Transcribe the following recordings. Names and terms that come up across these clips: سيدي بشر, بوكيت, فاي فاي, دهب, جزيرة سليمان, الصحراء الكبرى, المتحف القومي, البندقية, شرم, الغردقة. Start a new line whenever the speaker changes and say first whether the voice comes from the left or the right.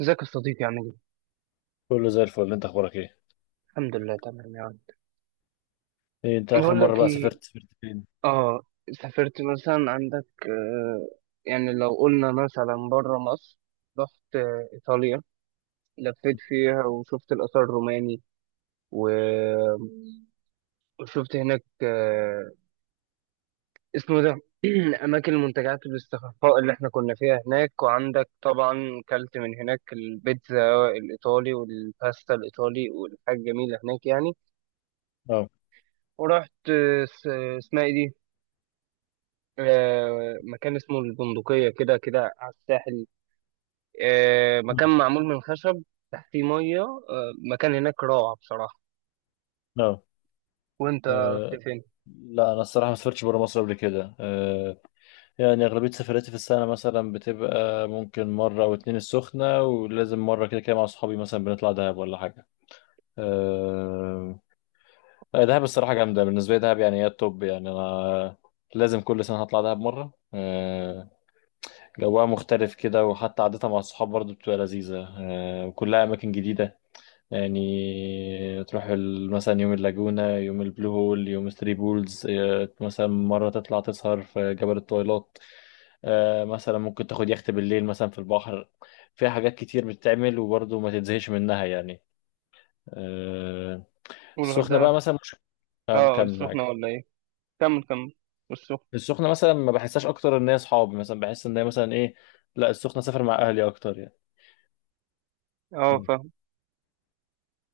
right: ازيك يا صديقي، عامل ايه؟
left: كله زي الفل. انت اخبارك ايه؟
right: الحمد لله تمام يا عم.
left: ايه انت اخر
right: بقول
left: مره
right: لك
left: بقى
right: ايه.
left: سافرت فين؟
right: اه سافرت مثلا عندك. يعني لو قلنا مثلا بره مصر، رحت ايطاليا، لفيت فيها وشفت الاثار الروماني و- وشفت هناك. اسمه ده، اماكن المنتجعات والاستخفاء اللي احنا كنا فيها هناك، وعندك طبعا كلت من هناك البيتزا الايطالي والباستا الايطالي والحاجات جميله هناك يعني.
left: اه.
right: ورحت اسمها ايه دي؟ مكان اسمه البندقية، كده كده على الساحل.
left: مم.
right: مكان معمول من خشب، تحتيه مية. مكان هناك روعة بصراحة.
left: اه.
right: وانت رحت
left: اه،
right: فين؟
left: لا انا الصراحه ما سافرتش بره مصر قبل كده. يعني اغلبيه سفراتي في السنه مثلا بتبقى ممكن مره او اتنين السخنه، ولازم مره كده كده مع اصحابي مثلا بنطلع دهب ولا حاجه. آه. اه، دهب الصراحه جامده، بالنسبه لي دهب يعني هي التوب، يعني انا لازم كل سنه هطلع دهب مره. جوها مختلف كده، وحتى عادتها مع الصحاب برضو بتبقى لذيذه، وكلها اماكن جديده. يعني تروح مثلا يوم اللاجونة، يوم البلو هول، يوم ثري بولز، آه، مثلا مرة تطلع تسهر في جبل الطويلات، آه، مثلا ممكن تاخد يخت بالليل مثلا في البحر. فيها حاجات كتير بتتعمل وبرضه ما تتزهقش منها يعني. آه، السخنة
right: والغردقة.
left: بقى مثلا مش، آه،
right: اه،
left: كمل
right: السخنة
left: معاك.
right: ولا ايه؟ كمل كمل. والسخنة.
left: السخنة مثلا ما بحسهاش، أكتر إن هي صحاب، مثلا بحس إن هي مثلا إيه، لا السخنة سافر مع أهلي أكتر يعني.
right: اه،
left: مم.
right: فاهم.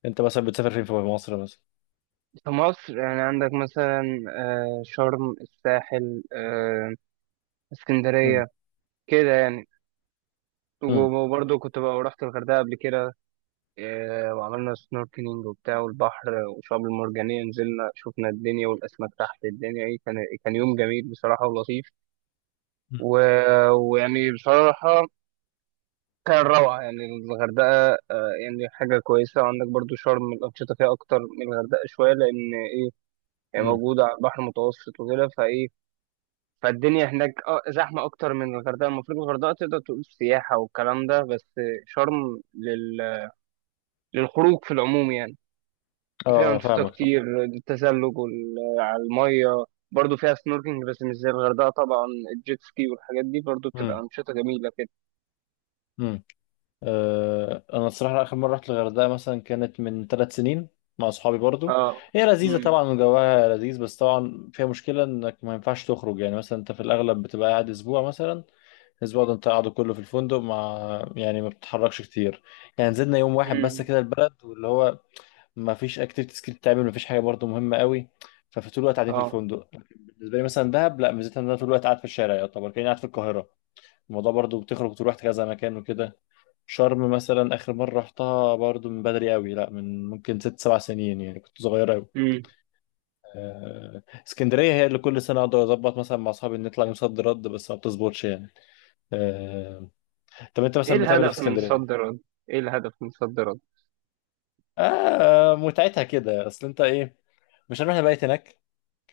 left: أنت مثلا بتسافر فين في مصر مثلا؟
right: في مصر يعني عندك مثلا شرم، الساحل،
left: مم.
right: اسكندرية، كده يعني.
left: مم.
right: وبرضه كنت بقى رحت الغردقة قبل كده. وعملنا سنوركلينج وبتاع، والبحر والشعاب المرجانية نزلنا شفنا الدنيا والأسماك تحت الدنيا. إيه كان، كان يوم جميل بصراحة ولطيف و... ويعني بصراحة كان روعة يعني الغردقة. يعني حاجة كويسة. عندك برضو شرم الأنشطة فيها أكتر من الغردقة شوية، لأن إيه، هي
left: مم.
right: موجودة على البحر المتوسط وكده، فإيه، فالدنيا هناك زحمة أكتر من الغردقة. المفروض الغردقة تقدر تقول سياحة والكلام ده بس، شرم للخروج في العموم يعني. فيها
left: اه، آه،
right: أنشطة
left: فاهمك طبعا.
right: كتير، التزلج على المية، برضه فيها سنوركينج بس مش زي الغردقة طبعا. الجيت سكي والحاجات دي برضه بتبقى
left: مم.
right: أنشطة جميلة كده.
left: مم. آه، انا الصراحه اخر مره رحت الغردقه مثلا كانت من 3 سنين مع اصحابي برضو.
right: اه.
left: هي لذيذه
right: امم.
left: طبعا وجواها لذيذ، بس طبعا فيها مشكله انك ما ينفعش تخرج، يعني مثلا انت في الاغلب بتبقى قاعد اسبوع مثلا. الاسبوع ده انت قاعده كله في الفندق مع، يعني ما بتتحركش كتير. يعني نزلنا يوم واحد بس
right: امم.
left: كده البلد واللي هو، ما فيش اكتيفيتيز كتير بتتعمل، ما فيش حاجه برضو مهمه قوي. ففي طول الوقت قاعدين في
right: اه.
left: الفندق. لكن بالنسبه لي مثلا دهب لا، ميزتها ان انا طول الوقت قاعد في الشارع، يعتبر كاني قاعد في القاهره. الموضوع برضو بتخرج وتروح كذا مكان وكده. شرم مثلا آخر مرة رحتها برضو من بدري قوي، لا من ممكن 6 7 سنين، يعني كنت صغير قوي.
right: امم.
left: آه، اسكندرية هي اللي كل سنة أقدر أظبط مثلا مع أصحابي ان نطلع يوم صد رد، بس ما بتظبطش يعني. آه، طب أنت
right: ايه
left: مثلا بتعمل إيه في
right: الهدف من صد
left: اسكندرية؟
right: رد؟ ايه الهدف من صد رد؟
left: آه متعتها كده، أصل أنت إيه، مش هنروح نبيت هناك،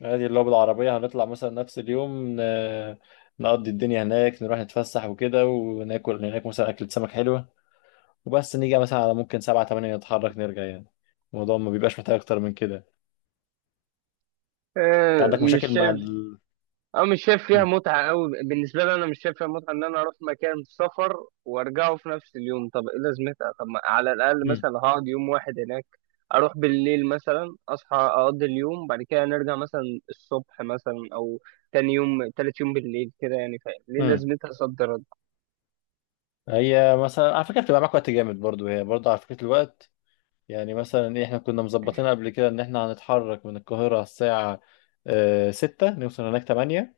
left: عادي اللي هو بالعربية هنطلع مثلا نفس اليوم، نقضي الدنيا هناك، نروح نتفسح وكده، وناكل هناك مثلا أكلة سمك حلوة. وبس نيجي مثلا على ممكن سبعة تمانية نتحرك نرجع يعني. الموضوع ما بيبقاش محتاج أكتر من كده. انت
right: آه
left: عندك
right: مش
left: مشاكل مع
right: شايف،
left: ال.
right: أو مش شايف فيها
left: مم.
right: متعة أوي. بالنسبة لي أنا مش شايف فيها متعة إن أنا أروح مكان سفر وأرجعه في نفس اليوم. طب إيه لازمتها؟ طب ما على الأقل
left: مم.
right: مثلا هقعد يوم واحد هناك، أروح بالليل مثلا أصحى أقضي اليوم بعد كده نرجع مثلا الصبح مثلا، أو تاني يوم تالت يوم بالليل كده. يعني فاهم ليه
left: مم.
right: لازمتها صد رد.
left: هي مثلا على فكره بتبقى معاك وقت جامد برضو، هي برضو على فكره الوقت، يعني مثلا ايه احنا كنا مظبطين قبل كده ان احنا هنتحرك من القاهره على الساعه آه، ستة، نوصل هناك تمانية.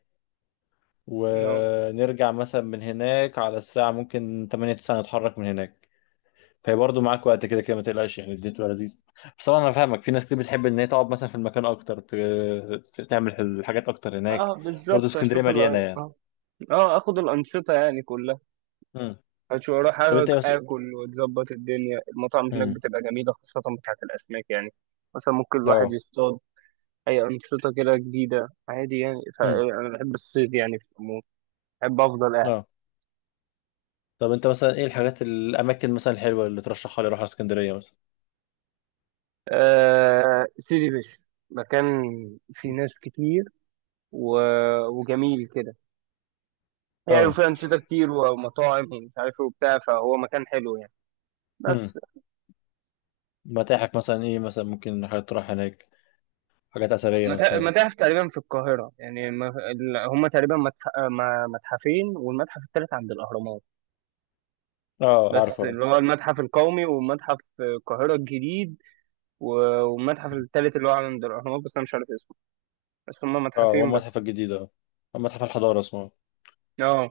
right: اه،
left: ونرجع مثلا من هناك على الساعه ممكن تمانية تسعة نتحرك من هناك. فهي برضو معاك وقت كده كده، ما تقلقش، يعني الدنيا تبقى لذيذه. بس طبعا انا فاهمك، في ناس كتير بتحب ان هي تقعد مثلا في المكان اكتر، تعمل الحاجات اكتر هناك.
right: اه
left: برضو
right: بالظبط.
left: اسكندريه
right: أشوف
left: مليانه يعني.
right: اه. اخد الانشطه يعني كلها،
left: مم.
right: اشوف اروح
left: طب انت ايه بس.
right: اكل واتظبط الدنيا. المطاعم هناك بتبقى جميله، خاصه بتاعت الاسماك يعني. مثلا ممكن الواحد
left: اه.
right: يصطاد أي أنشطة كده جديدة عادي يعني.
left: امم.
right: فأنا بحب الصيد يعني في العموم، بحب أفضل قاعد.
left: اه. طب انت مثلا ايه الحاجات، الاماكن مثلا الحلوه اللي ترشحها لي اروح على اسكندريه مثلا؟
right: أه، سيدي بشر، مكان فيه ناس كتير و... وجميل كده يعني،
left: اه.
right: وفيه أنشطة كتير ومطاعم ومش عارف إيه وبتاع، فهو مكان حلو يعني.
left: امم.
right: بس
left: متاحف مثلا ايه، مثلا ممكن حاجات تروح هناك، حاجات اثريه مثلا.
right: متاحف تقريبا في القاهرة يعني، هما تقريبا متح... ما- متحفين، والمتحف التالت عند الأهرامات.
left: اه
right: بس
left: عارفه اه.
right: اللي هو المتحف القومي ومتحف القاهرة الجديد والمتحف
left: مم.
right: التالت اللي هو عند الأهرامات، بس أنا مش عارف اسمه. بس هما
left: اه هو
right: متحفين
left: المتحف
right: بس.
left: الجديد اه، متحف الحضاره اسمه.
right: اه،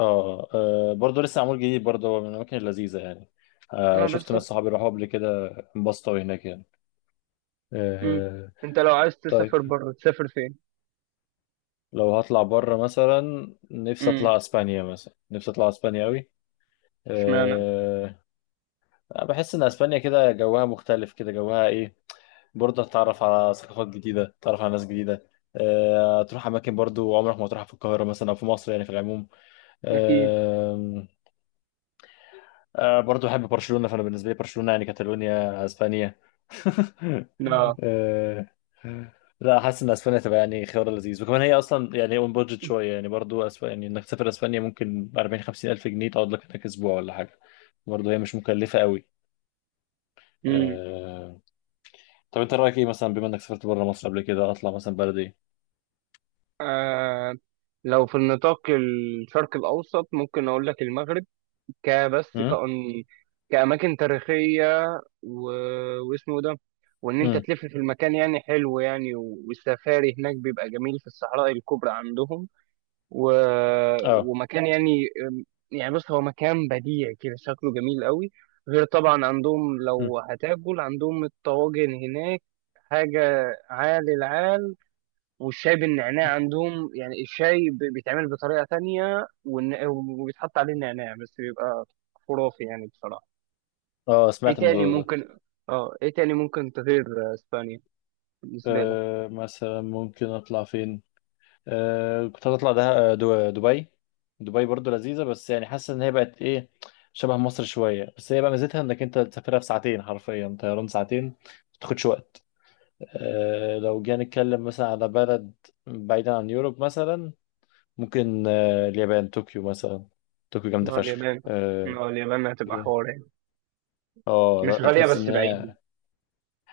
left: اه، آه، آه، برضه لسه معمول جديد، برضه هو من الاماكن اللذيذه يعني. آه،
right: اه
left: شفت
right: بس.
left: ناس صحابي راحوا قبل كده، انبسطوا هناك يعني.
right: امم.
left: آه.
right: انت لو عايز
left: طيب
right: تسافر بره تسافر فين؟
left: لو هطلع بره مثلا، نفسي
right: امم.
left: اطلع اسبانيا، مثلا نفسي اطلع اسبانيا قوي.
right: اشمعنى؟
left: بحس ان اسبانيا كده جوها مختلف، كده جوها ايه، برضه هتتعرف على ثقافات جديده، تتعرف على ناس جديده. أه تروح اماكن برضه عمرك ما تروحها في القاهره مثلا او في مصر، يعني في العموم.
right: اكيد.
left: أه. أه برضه بحب برشلونه، فانا بالنسبه لي برشلونه يعني كاتالونيا اسبانيا.
right: لا.
left: أه. لا حاسس ان اسبانيا تبقى يعني خيار لذيذ، وكمان هي اصلا يعني اون بادجت شويه، يعني برضه يعني انك تسافر اسبانيا ممكن 40 50 الف جنيه تقعد لك هناك اسبوع ولا حاجه. برضه هي مش مكلفه قوي.
right: امم.
left: طب انت رايك ايه، مثلا بما انك سافرت بره مصر قبل كده، اطلع مثلا بلد ايه؟
right: آه لو في النطاق الشرق الاوسط ممكن اقول لك المغرب، كبس
left: امم.
right: كأن كأماكن تاريخية و... واسمه ده، وان انت
left: امم.
right: تلف في المكان يعني حلو يعني، والسفاري هناك بيبقى جميل في الصحراء الكبرى عندهم و...
left: اه.
right: ومكان يعني، يعني بص هو مكان بديع كده، شكله جميل قوي. غير طبعا عندهم
left: امم.
right: لو هتاكل عندهم الطواجن هناك حاجة عال العال. والشاي بالنعناع عندهم، يعني الشاي بيتعمل بطريقة تانية وبيتحط عليه النعناع بس بيبقى خرافي يعني بصراحة.
left: اه
right: ايه
left: سمعت
right: تاني
left: الموضوع ده.
right: ممكن، اه ايه تاني ممكن تغير اسبانيا بالنسبة لك؟
left: آه مثلا ممكن اطلع فين، آه كنت هطلع ده آه، دبي. دبي برضو لذيذه، بس يعني حاسس ان هي بقت ايه، شبه مصر شويه، بس هي بقى ميزتها انك انت تسافرها في ساعتين، حرفيا طيران ساعتين ما تاخدش وقت. آه لو جينا نتكلم مثلا على بلد بعيدا عن يوروب مثلا، ممكن آه اليابان، طوكيو مثلا. طوكيو
right: ما
left: جامده
right: هو
left: فشخ
right: اليابان
left: آه.
right: ما هو اليابان هتبقى حوار يعني،
left: اه
right: مش
left: لا
right: غالية
left: تحس ان
right: بس بعيد.
left: هي،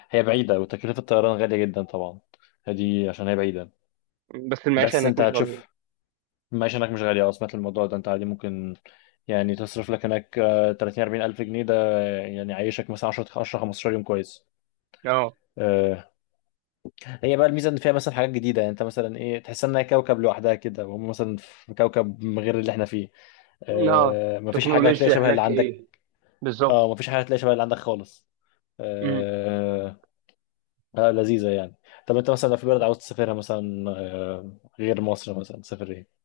left: هي بعيده وتكلفه الطيران غاليه جدا طبعا، دي عشان هي بعيده.
right: بس المعيشة
left: بس
right: هناك
left: انت
right: مش
left: هتشوف
right: غالية.
left: المعيشه هناك مش غاليه. اه سمعت الموضوع ده، انت عادي ممكن يعني تصرف لك هناك آه، 30 40 الف جنيه ده آه، يعني عايشك مثلا 10 10 15 يوم كويس.
right: اه.
left: آه، هي بقى الميزه ان فيها مثلا حاجات جديده، يعني انت مثلا ايه تحس انها كوكب لوحدها كده، وهم مثلا في كوكب غير اللي احنا فيه.
right: اه،
left: آه، مفيش حاجه هتلاقي
right: تكنولوجيا
left: شبه اللي
right: هناك،
left: عندك.
right: ايه بالظبط.
left: اه مفيش حاجه هتلاقي شبه اللي عندك خالص.
right: مم.
left: آه، آه لذيذة يعني. طب انت مثلا لو في بلد عاوز تسافرها مثلا آه، غير مصر مثلا تسافر ايه؟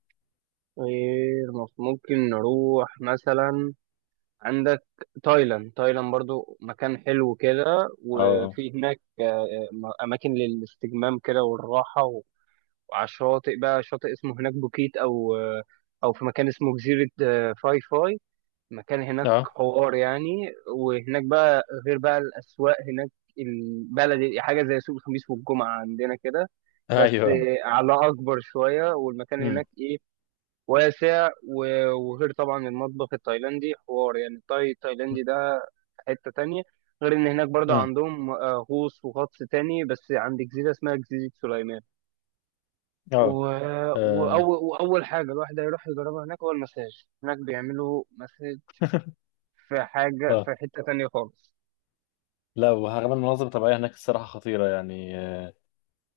right: غير ممكن نروح مثلا عندك تايلاند. تايلاند برضو مكان حلو كده،
left: اه.
right: وفي هناك اماكن للاستجمام كده والراحه، وعلى الشاطئ بقى، شاطئ اسمه هناك بوكيت، او في مكان اسمه جزيره فاي فاي، مكان هناك
left: اه.
right: حوار يعني. وهناك بقى غير بقى الأسواق هناك، البلد حاجة زي سوق الخميس والجمعة عندنا كده، بس
left: ايوه.
right: على أكبر شوية. والمكان
left: امم.
right: هناك إيه، واسع وغير طبعا المطبخ التايلاندي حوار يعني. التايلاندي ده في حتة تانية. غير إن هناك برضه
left: امم.
right: عندهم غوص وغطس تاني، بس عند جزيرة اسمها جزيرة سليمان و...
left: اه. اه.
right: وأول حاجة الواحد هيروح يجربها هناك هو المساج. هناك بيعملوا مساج في حاجة
left: آه.
right: في حتة تانية خالص.
left: لا وكمان المناظر الطبيعية هناك الصراحة خطيرة يعني آه.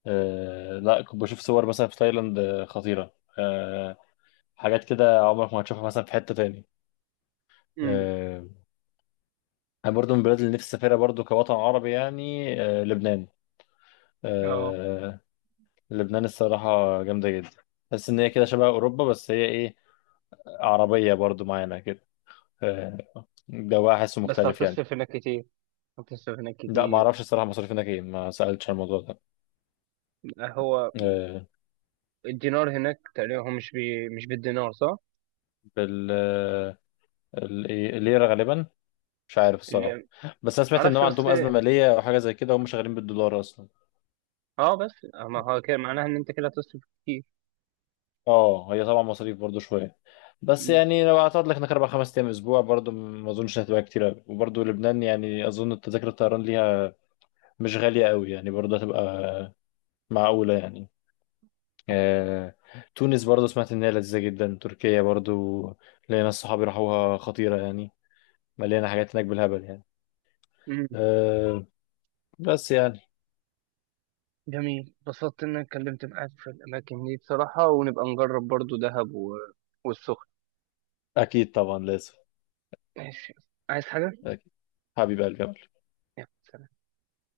left: آه، لا كنت بشوف صور مثلا في تايلاند آه، خطيرة آه. حاجات كده عمرك ما هتشوفها مثلا في حتة تاني
right: امم.
left: آه. انا برضو من البلاد اللي نفسي اسافرها برضو كوطن عربي يعني آه، لبنان.
right: اه،
left: آه. لبنان الصراحة جامدة جدا، بس إن هي كده شبه أوروبا، بس هي إيه عربية برضو معانا كده، آه، جواها حاسه
right: بس
left: مختلف يعني.
right: هتصرف هناك كتير، هتصرف هناك
left: لا ما
right: كتير.
left: اعرفش الصراحة مصاريف هناك ايه، ما سألتش عن الموضوع ده.
right: هو
left: آه،
right: الدينار هناك تقريبا هو مش بالدينار صح؟
left: بال آه، إيه، الليرة غالبا، مش عارف الصراحة.
right: اللي
left: بس انا سمعت ان
right: معرفش
left: هم عندهم
right: بس.
left: أزمة مالية او حاجة زي كده، هم شغالين بالدولار اصلا.
right: اه بس ما هو كده معناها ان انت كده هتصرف كتير.
left: اه هي طبعا مصاريف برضو شوية، بس
right: امم.
left: يعني لو اعتقد لك هناك 4 5 ايام اسبوع برضو ما اظنش هتبقى كتير أوي. وبرضو لبنان يعني اظن تذاكر الطيران ليها مش غالية قوي، يعني برضو هتبقى معقولة يعني. آه، تونس برضو سمعت إن هي لذيذة جدا، تركيا برضو ليا ناس صحابي راحوها خطيرة يعني، مليانة حاجات هناك بالهبل يعني.
right: امم.
left: آه، بس يعني.
right: جميل، اتبسطت ان انا اتكلمت معاك في الاماكن دي بصراحة. ونبقى نجرب برضو دهب والسخن.
left: أكيد طبعا لازم.
right: ماشي. عايز حاجة؟
left: أكيد. حبيب قلبي.
right: يلا، سلام.